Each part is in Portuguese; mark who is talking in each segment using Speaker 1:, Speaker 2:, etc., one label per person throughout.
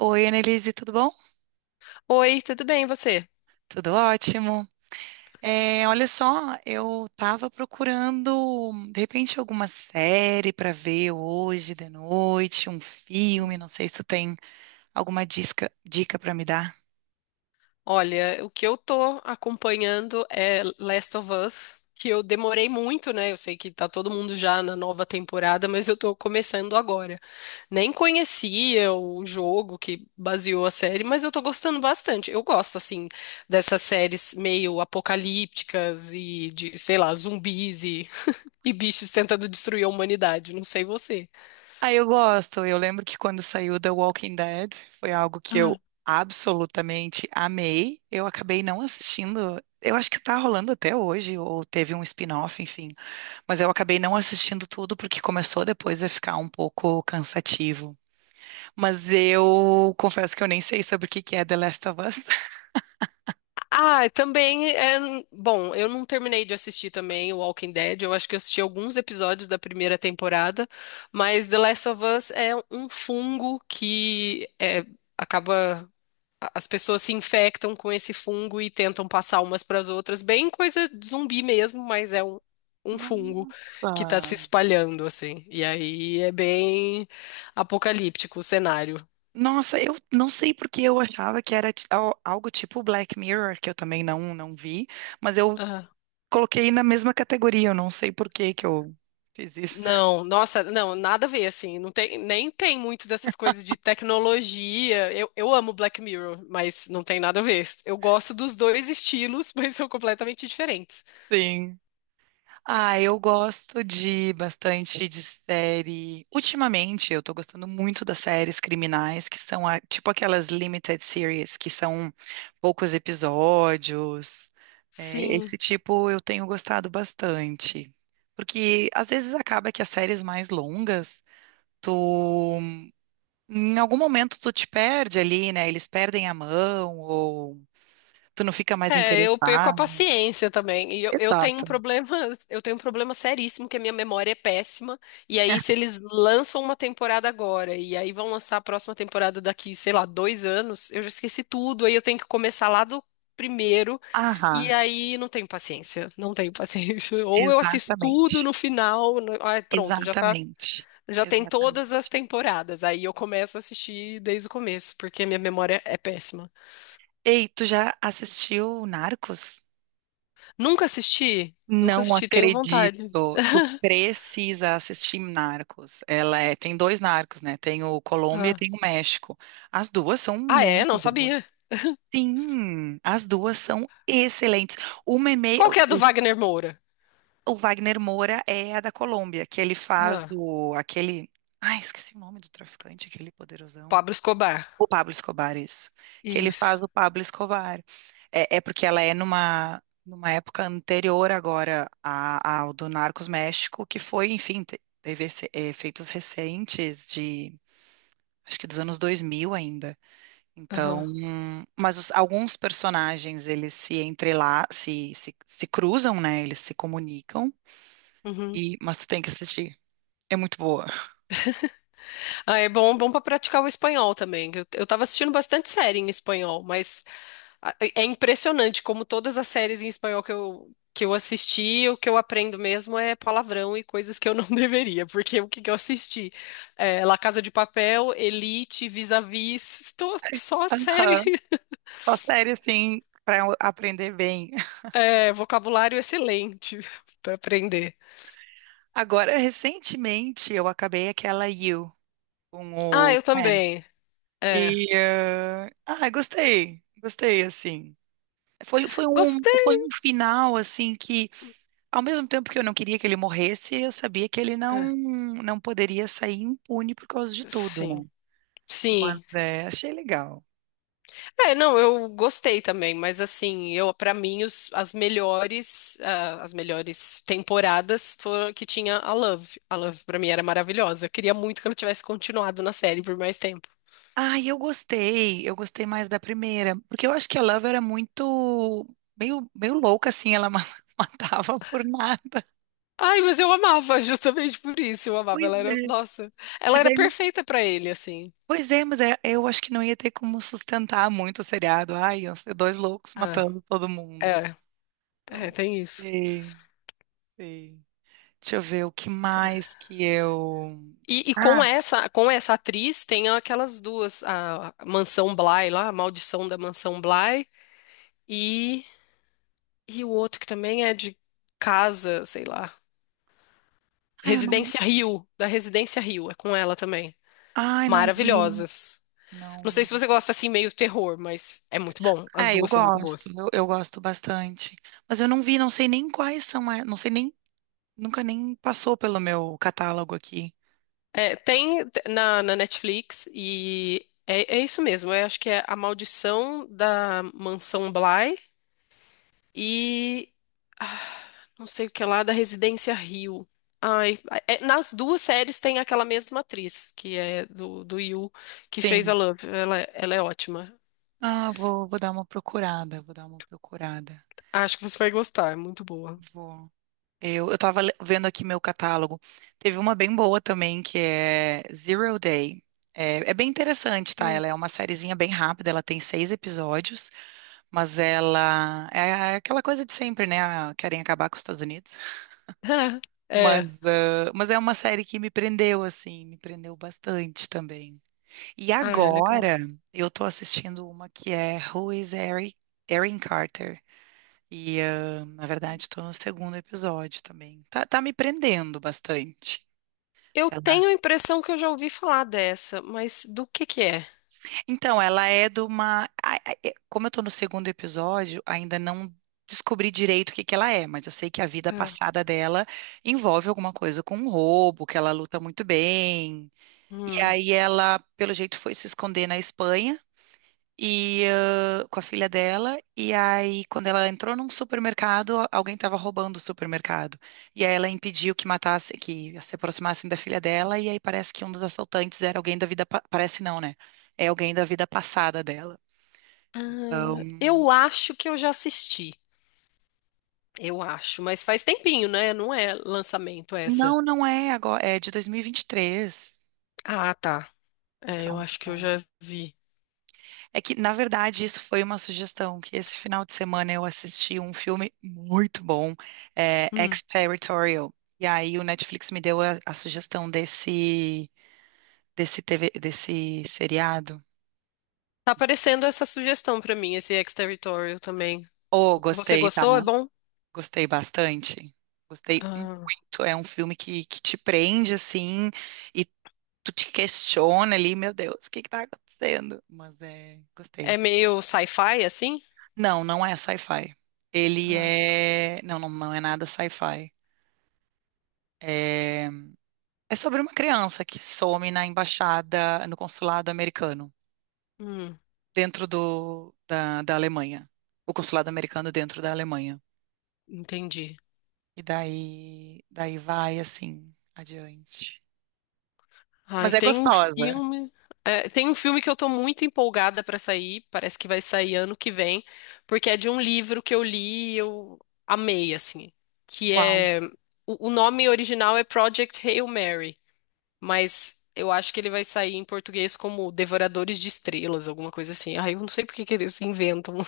Speaker 1: Oi, Annelise, tudo bom?
Speaker 2: Oi, tudo bem, e você?
Speaker 1: Tudo ótimo. É, olha só, eu tava procurando, de repente, alguma série para ver hoje de noite, um filme,
Speaker 2: Hum.
Speaker 1: não sei se tu tem alguma dica para me dar.
Speaker 2: Olha, o que eu tô acompanhando é Last of Us, que eu demorei muito, né? Eu sei que tá todo mundo já na nova temporada, mas eu tô começando agora. Nem conhecia o jogo que baseou a série, mas eu tô gostando bastante. Eu gosto, assim, dessas séries meio apocalípticas e de, sei lá, zumbis e, e bichos tentando destruir a humanidade. Não sei você.
Speaker 1: Ah, eu gosto. Eu lembro que quando saiu The Walking Dead, foi algo que eu absolutamente amei. Eu acabei não assistindo. Eu acho que tá rolando até hoje, ou teve um spin-off, enfim. Mas eu acabei não assistindo tudo porque começou depois a ficar um pouco cansativo. Mas eu confesso que eu nem sei sobre o que que é The Last of Us.
Speaker 2: Ah, também é. Bom, eu não terminei de assistir também o Walking Dead. Eu acho que eu assisti alguns episódios da primeira temporada, mas The Last of Us é um fungo que é, acaba. As pessoas se infectam com esse fungo e tentam passar umas para as outras. Bem coisa de zumbi mesmo, mas é um fungo que tá
Speaker 1: Nossa.
Speaker 2: se espalhando, assim. E aí é bem apocalíptico o cenário.
Speaker 1: Nossa, eu não sei porque eu achava que era algo tipo Black Mirror, que eu também não, não vi, mas eu coloquei na mesma categoria, eu não sei por que que eu fiz isso.
Speaker 2: Não, nossa, não, nada a ver, assim, não tem, nem tem muito dessas coisas de tecnologia. Eu amo Black Mirror, mas não tem nada a ver. Eu gosto dos dois estilos, mas são completamente diferentes.
Speaker 1: Sim. Ah, eu gosto de bastante de série. Ultimamente, eu tô gostando muito das séries criminais, que são tipo aquelas limited series, que são poucos episódios. É,
Speaker 2: Sim.
Speaker 1: esse tipo eu tenho gostado bastante. Porque às vezes acaba que as séries mais longas, tu em algum momento tu te perde ali, né? Eles perdem a mão ou tu não fica mais
Speaker 2: É, eu perco a
Speaker 1: interessado.
Speaker 2: paciência também. E eu tenho um
Speaker 1: Exato.
Speaker 2: problema, eu tenho um problema seríssimo que a minha memória é péssima. E aí, se eles lançam uma temporada agora e aí vão lançar a próxima temporada daqui, sei lá, 2 anos, eu já esqueci tudo. Aí eu tenho que começar lá do primeiro. E
Speaker 1: Aham,
Speaker 2: aí não tenho paciência, não tenho paciência. Ou eu assisto tudo
Speaker 1: exatamente.
Speaker 2: no final, ah, pronto, já tá,
Speaker 1: Exatamente.
Speaker 2: já tem
Speaker 1: Exatamente.
Speaker 2: todas as temporadas. Aí eu começo a assistir desde o começo, porque a minha memória é péssima.
Speaker 1: Ei, tu já assistiu Narcos?
Speaker 2: Nunca assisti. Nunca
Speaker 1: Não
Speaker 2: assisti, tenho
Speaker 1: acredito.
Speaker 2: vontade.
Speaker 1: Tu precisa assistir Narcos. Ela é, tem dois Narcos, né? Tem o Colômbia e
Speaker 2: Ah,
Speaker 1: tem o México. As duas são
Speaker 2: ah é?
Speaker 1: muito
Speaker 2: Não
Speaker 1: boas.
Speaker 2: sabia.
Speaker 1: Sim, as duas são excelentes. Uma é meio,
Speaker 2: Qual que é a do
Speaker 1: o
Speaker 2: Wagner Moura?
Speaker 1: o Wagner Moura é a da Colômbia, que ele faz
Speaker 2: Ah,
Speaker 1: o aquele, ai, esqueci o nome do traficante, aquele poderosão.
Speaker 2: Pablo Escobar.
Speaker 1: O Pablo Escobar, isso. Que ele
Speaker 2: Isso.
Speaker 1: faz o Pablo Escobar. É, porque ela é numa época anterior agora ao do Narcos México, que foi, enfim, teve efeitos recentes de, acho que dos anos 2000 ainda. Então,
Speaker 2: Aham.
Speaker 1: mas alguns personagens, eles se cruzam, né? Eles se comunicam,
Speaker 2: Uhum.
Speaker 1: e, mas tu tem que assistir. É muito boa.
Speaker 2: Ah, é bom, bom para praticar o espanhol também. Eu tava assistindo bastante série em espanhol, mas é impressionante como todas as séries em espanhol que eu que eu assisti, o que eu aprendo mesmo é palavrão e coisas que eu não deveria, porque o que que eu assisti? É, La Casa de Papel, Elite, Vis-a-Vis, só
Speaker 1: Aham.
Speaker 2: série.
Speaker 1: Só série, assim, para aprender bem.
Speaker 2: É, vocabulário excelente para aprender.
Speaker 1: Agora, recentemente, eu acabei aquela You com
Speaker 2: Ah,
Speaker 1: o
Speaker 2: eu
Speaker 1: Pen.
Speaker 2: também. É.
Speaker 1: Ah, gostei, gostei assim. Foi, foi um,
Speaker 2: Gostei.
Speaker 1: foi um final assim que, ao mesmo tempo que eu não queria que ele morresse, eu sabia que ele não
Speaker 2: É,
Speaker 1: não poderia sair impune por causa de tudo, né?
Speaker 2: sim.
Speaker 1: Mas
Speaker 2: Sim.
Speaker 1: é, achei legal.
Speaker 2: É, não, eu gostei também, mas assim, eu para mim as melhores temporadas foram que tinha a Love. A Love para mim era maravilhosa. Eu queria muito que ela tivesse continuado na série por mais tempo.
Speaker 1: Ah, eu gostei mais da primeira, porque eu acho que a Love era muito meio louca assim, ela matava por nada.
Speaker 2: Ai, mas eu amava justamente por isso. Eu amava,
Speaker 1: Pois
Speaker 2: ela era,
Speaker 1: é.
Speaker 2: nossa, ela
Speaker 1: Mas
Speaker 2: era
Speaker 1: aí
Speaker 2: perfeita para ele assim.
Speaker 1: pois é, mas eu acho que não ia ter como sustentar muito o seriado. Ai, iam ser dois loucos
Speaker 2: Ah,
Speaker 1: matando todo mundo.
Speaker 2: é, é,
Speaker 1: Então,
Speaker 2: tem isso.
Speaker 1: sim, sim. Deixa eu ver o que mais que eu.
Speaker 2: E
Speaker 1: Ah,
Speaker 2: com essa atriz tem aquelas duas, a Mansão Bly lá, a Maldição da Mansão Bly e, e o outro que também é de casa, sei lá,
Speaker 1: ai, eu não.
Speaker 2: Residência Rio, da Residência Rio, é com ela também.
Speaker 1: Ai, não vi.
Speaker 2: Maravilhosas. Não sei
Speaker 1: Não.
Speaker 2: se você gosta assim meio terror, mas é muito bom. As
Speaker 1: É, eu
Speaker 2: duas são muito
Speaker 1: gosto,
Speaker 2: boas.
Speaker 1: eu, eu gosto bastante. Mas eu não vi, não sei nem quais são, não sei nem, nunca nem passou pelo meu catálogo aqui.
Speaker 2: É, tem na Netflix e é isso mesmo. Eu acho que é A Maldição da Mansão Bly e ah, não sei o que lá da Residência Rio. Ai, nas duas séries tem aquela mesma atriz, que é do Yu, que fez
Speaker 1: Sim.
Speaker 2: a Love. Ela é ótima.
Speaker 1: Ah, vou dar uma procurada, vou dar uma procurada.
Speaker 2: Acho que você vai gostar, é muito boa.
Speaker 1: Vou. Eu tava vendo aqui meu catálogo. Teve uma bem boa também, que é Zero Day. É, bem interessante, tá?
Speaker 2: Hum.
Speaker 1: Ela é uma sériezinha bem rápida, ela tem seis episódios, mas ela é aquela coisa de sempre, né? Ah, querem acabar com os Estados Unidos.
Speaker 2: É.
Speaker 1: Mas, ah, mas é uma série que me prendeu, assim, me prendeu bastante também. E
Speaker 2: Ah, é legal.
Speaker 1: agora eu tô assistindo uma que é Who is Erin Carter? E, ah, na verdade, estou no segundo episódio também. Tá, me prendendo bastante.
Speaker 2: Eu
Speaker 1: Ela-
Speaker 2: tenho a impressão que eu já ouvi falar dessa, mas do que é?
Speaker 1: Então, ela é de uma. Como eu estou no segundo episódio, ainda não descobri direito o que que ela é, mas eu sei que a vida
Speaker 2: Ah,
Speaker 1: passada dela envolve alguma coisa com um roubo, que ela luta muito bem. E
Speaker 2: hum.
Speaker 1: aí ela, pelo jeito, foi se esconder na Espanha, e com a filha dela. E aí, quando ela entrou num supermercado, alguém estava roubando o supermercado. E aí ela impediu que matasse, que se aproximassem da filha dela. E aí parece que um dos assaltantes era alguém da vida, parece não, né? É alguém da vida passada dela. Então,
Speaker 2: Ah, eu acho que eu já assisti. Eu acho, mas faz tempinho, né? Não é lançamento essa.
Speaker 1: não, não é agora, é de dois mil e vinte e três.
Speaker 2: Ah, tá. É,
Speaker 1: Então,
Speaker 2: eu acho que eu já vi.
Speaker 1: é que, na verdade, isso foi uma sugestão, que esse final de semana eu assisti um filme muito bom,
Speaker 2: Hum.
Speaker 1: Exterritorial. E aí o Netflix me deu a sugestão desse TV, desse seriado.
Speaker 2: Tá aparecendo essa sugestão pra mim, esse Exterritorial também.
Speaker 1: Oh,
Speaker 2: Você
Speaker 1: gostei, tá?
Speaker 2: gostou? É bom?
Speaker 1: Gostei bastante. Gostei
Speaker 2: Ah,
Speaker 1: muito. É um filme que te prende, assim, e tu te questiona ali, meu Deus, o que que tá acontecendo? Mas é,
Speaker 2: é
Speaker 1: gostei.
Speaker 2: meio sci-fi, assim?
Speaker 1: Não, não é sci-fi. Ele
Speaker 2: Ah,
Speaker 1: é. Não, não, não é nada sci-fi. É, é, sobre uma criança que some na embaixada, no consulado americano,
Speaker 2: hum,
Speaker 1: dentro da Alemanha. O consulado americano dentro da Alemanha.
Speaker 2: entendi.
Speaker 1: Daí daí vai assim adiante.
Speaker 2: Ai,
Speaker 1: Mas é
Speaker 2: tem um
Speaker 1: gostosa.
Speaker 2: filme, é, tem um filme que eu tô muito empolgada pra sair. Parece que vai sair ano que vem, porque é de um livro que eu li e eu amei, assim. Que
Speaker 1: Qual?
Speaker 2: é. O nome original é Project Hail Mary, mas eu acho que ele vai sair em português como Devoradores de Estrelas, alguma coisa assim. Ai, eu não sei por que que eles inventam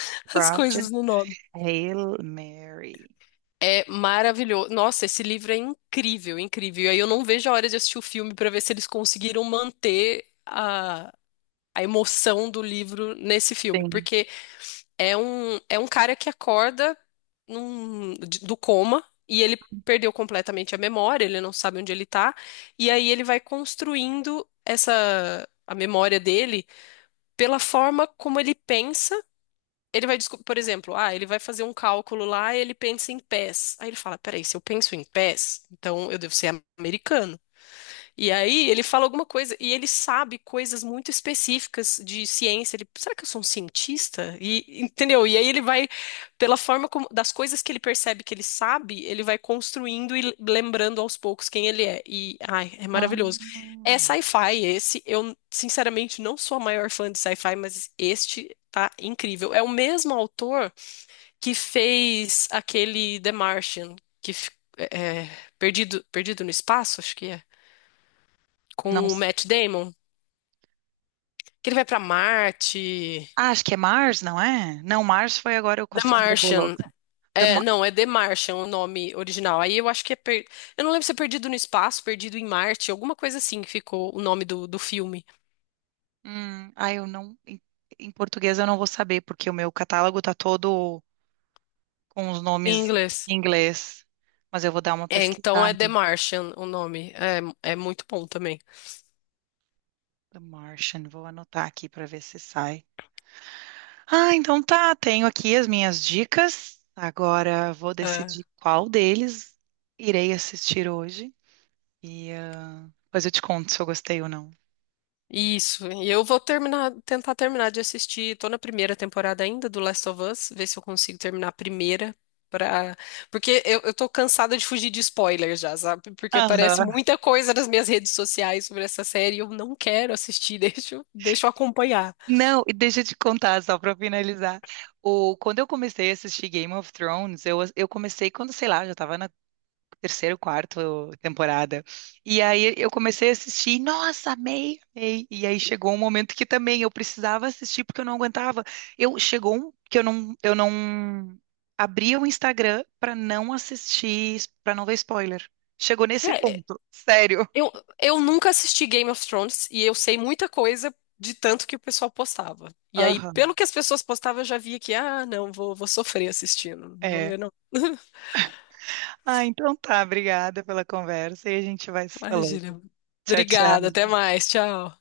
Speaker 2: as
Speaker 1: Project
Speaker 2: coisas no nome.
Speaker 1: Hail Mary.
Speaker 2: É maravilhoso. Nossa, esse livro é incrível, incrível. E aí eu não vejo a hora de assistir o filme para ver se eles conseguiram manter a emoção do livro nesse filme,
Speaker 1: Sim.
Speaker 2: porque é um cara que acorda do coma e ele perdeu completamente a memória, ele não sabe onde ele tá, e aí ele vai construindo essa a memória dele pela forma como ele pensa. Ele vai, por exemplo, ele vai fazer um cálculo lá e ele pensa em pés. Aí ele fala, peraí, se eu penso em pés, então eu devo ser americano. E aí ele fala alguma coisa e ele sabe coisas muito específicas de ciência. Ele, será que eu sou um cientista? E entendeu? E aí ele vai, pela forma como, das coisas que ele percebe que ele sabe, ele vai construindo e lembrando aos poucos quem ele é. E ai, é
Speaker 1: Ah,
Speaker 2: maravilhoso. É sci-fi esse. Eu sinceramente não sou a maior fã de sci-fi, mas este tá incrível. É o mesmo autor que fez aquele The Martian, que fi- é, é, Perdido, no Espaço, acho que é
Speaker 1: não,
Speaker 2: com o Matt Damon, que ele vai pra Marte.
Speaker 1: ah, acho que é Mars, não é? Não, Mars foi agora com a
Speaker 2: The
Speaker 1: Sandra
Speaker 2: Martian.
Speaker 1: Bullock. The
Speaker 2: É,
Speaker 1: Ma-
Speaker 2: não, é The Martian o nome original. Aí eu acho que é. Eu não lembro se é Perdido no Espaço, Perdido em Marte, alguma coisa assim que ficou o nome do filme
Speaker 1: Ah, eu não. Em português eu não vou saber, porque o meu catálogo tá todo com os
Speaker 2: em
Speaker 1: nomes em
Speaker 2: inglês.
Speaker 1: inglês. Mas eu vou dar uma
Speaker 2: É, então é The
Speaker 1: pesquisada.
Speaker 2: Martian o nome. É, é muito bom também.
Speaker 1: The Martian, vou anotar aqui para ver se sai. Ah, então tá, tenho aqui as minhas dicas. Agora vou
Speaker 2: É.
Speaker 1: decidir qual deles irei assistir hoje. E depois eu te conto se eu gostei ou não.
Speaker 2: Isso, e eu vou terminar, tentar terminar de assistir. Tô na primeira temporada ainda do Last of Us, ver se eu consigo terminar a primeira para, porque eu tô cansada de fugir de spoilers já, sabe? Porque aparece
Speaker 1: Aham.
Speaker 2: muita coisa nas minhas redes sociais sobre essa série e eu não quero assistir, deixa eu acompanhar.
Speaker 1: Não, e deixa eu te contar só para finalizar. O, quando eu comecei a assistir Game of Thrones, eu comecei quando, sei lá, eu já estava terceiro, quarto temporada. E aí eu comecei a assistir, e, nossa, amei, amei. E aí chegou um momento que também eu precisava assistir porque eu não aguentava. Eu chegou um que eu não abria o Instagram para não assistir, para não ver spoiler. Chegou nesse
Speaker 2: É,
Speaker 1: ponto, sério.
Speaker 2: eu, eu nunca assisti Game of Thrones e eu sei muita coisa de tanto que o pessoal postava. E aí,
Speaker 1: Aham,
Speaker 2: pelo que as pessoas postavam, eu já via que, ah, não, vou sofrer assistindo, não vou
Speaker 1: é.
Speaker 2: ver não.
Speaker 1: Ah, então tá, obrigada pela conversa e a gente vai se falando.
Speaker 2: Imagina.
Speaker 1: Tchau,
Speaker 2: Obrigada, até
Speaker 1: tchau.
Speaker 2: mais. Tchau.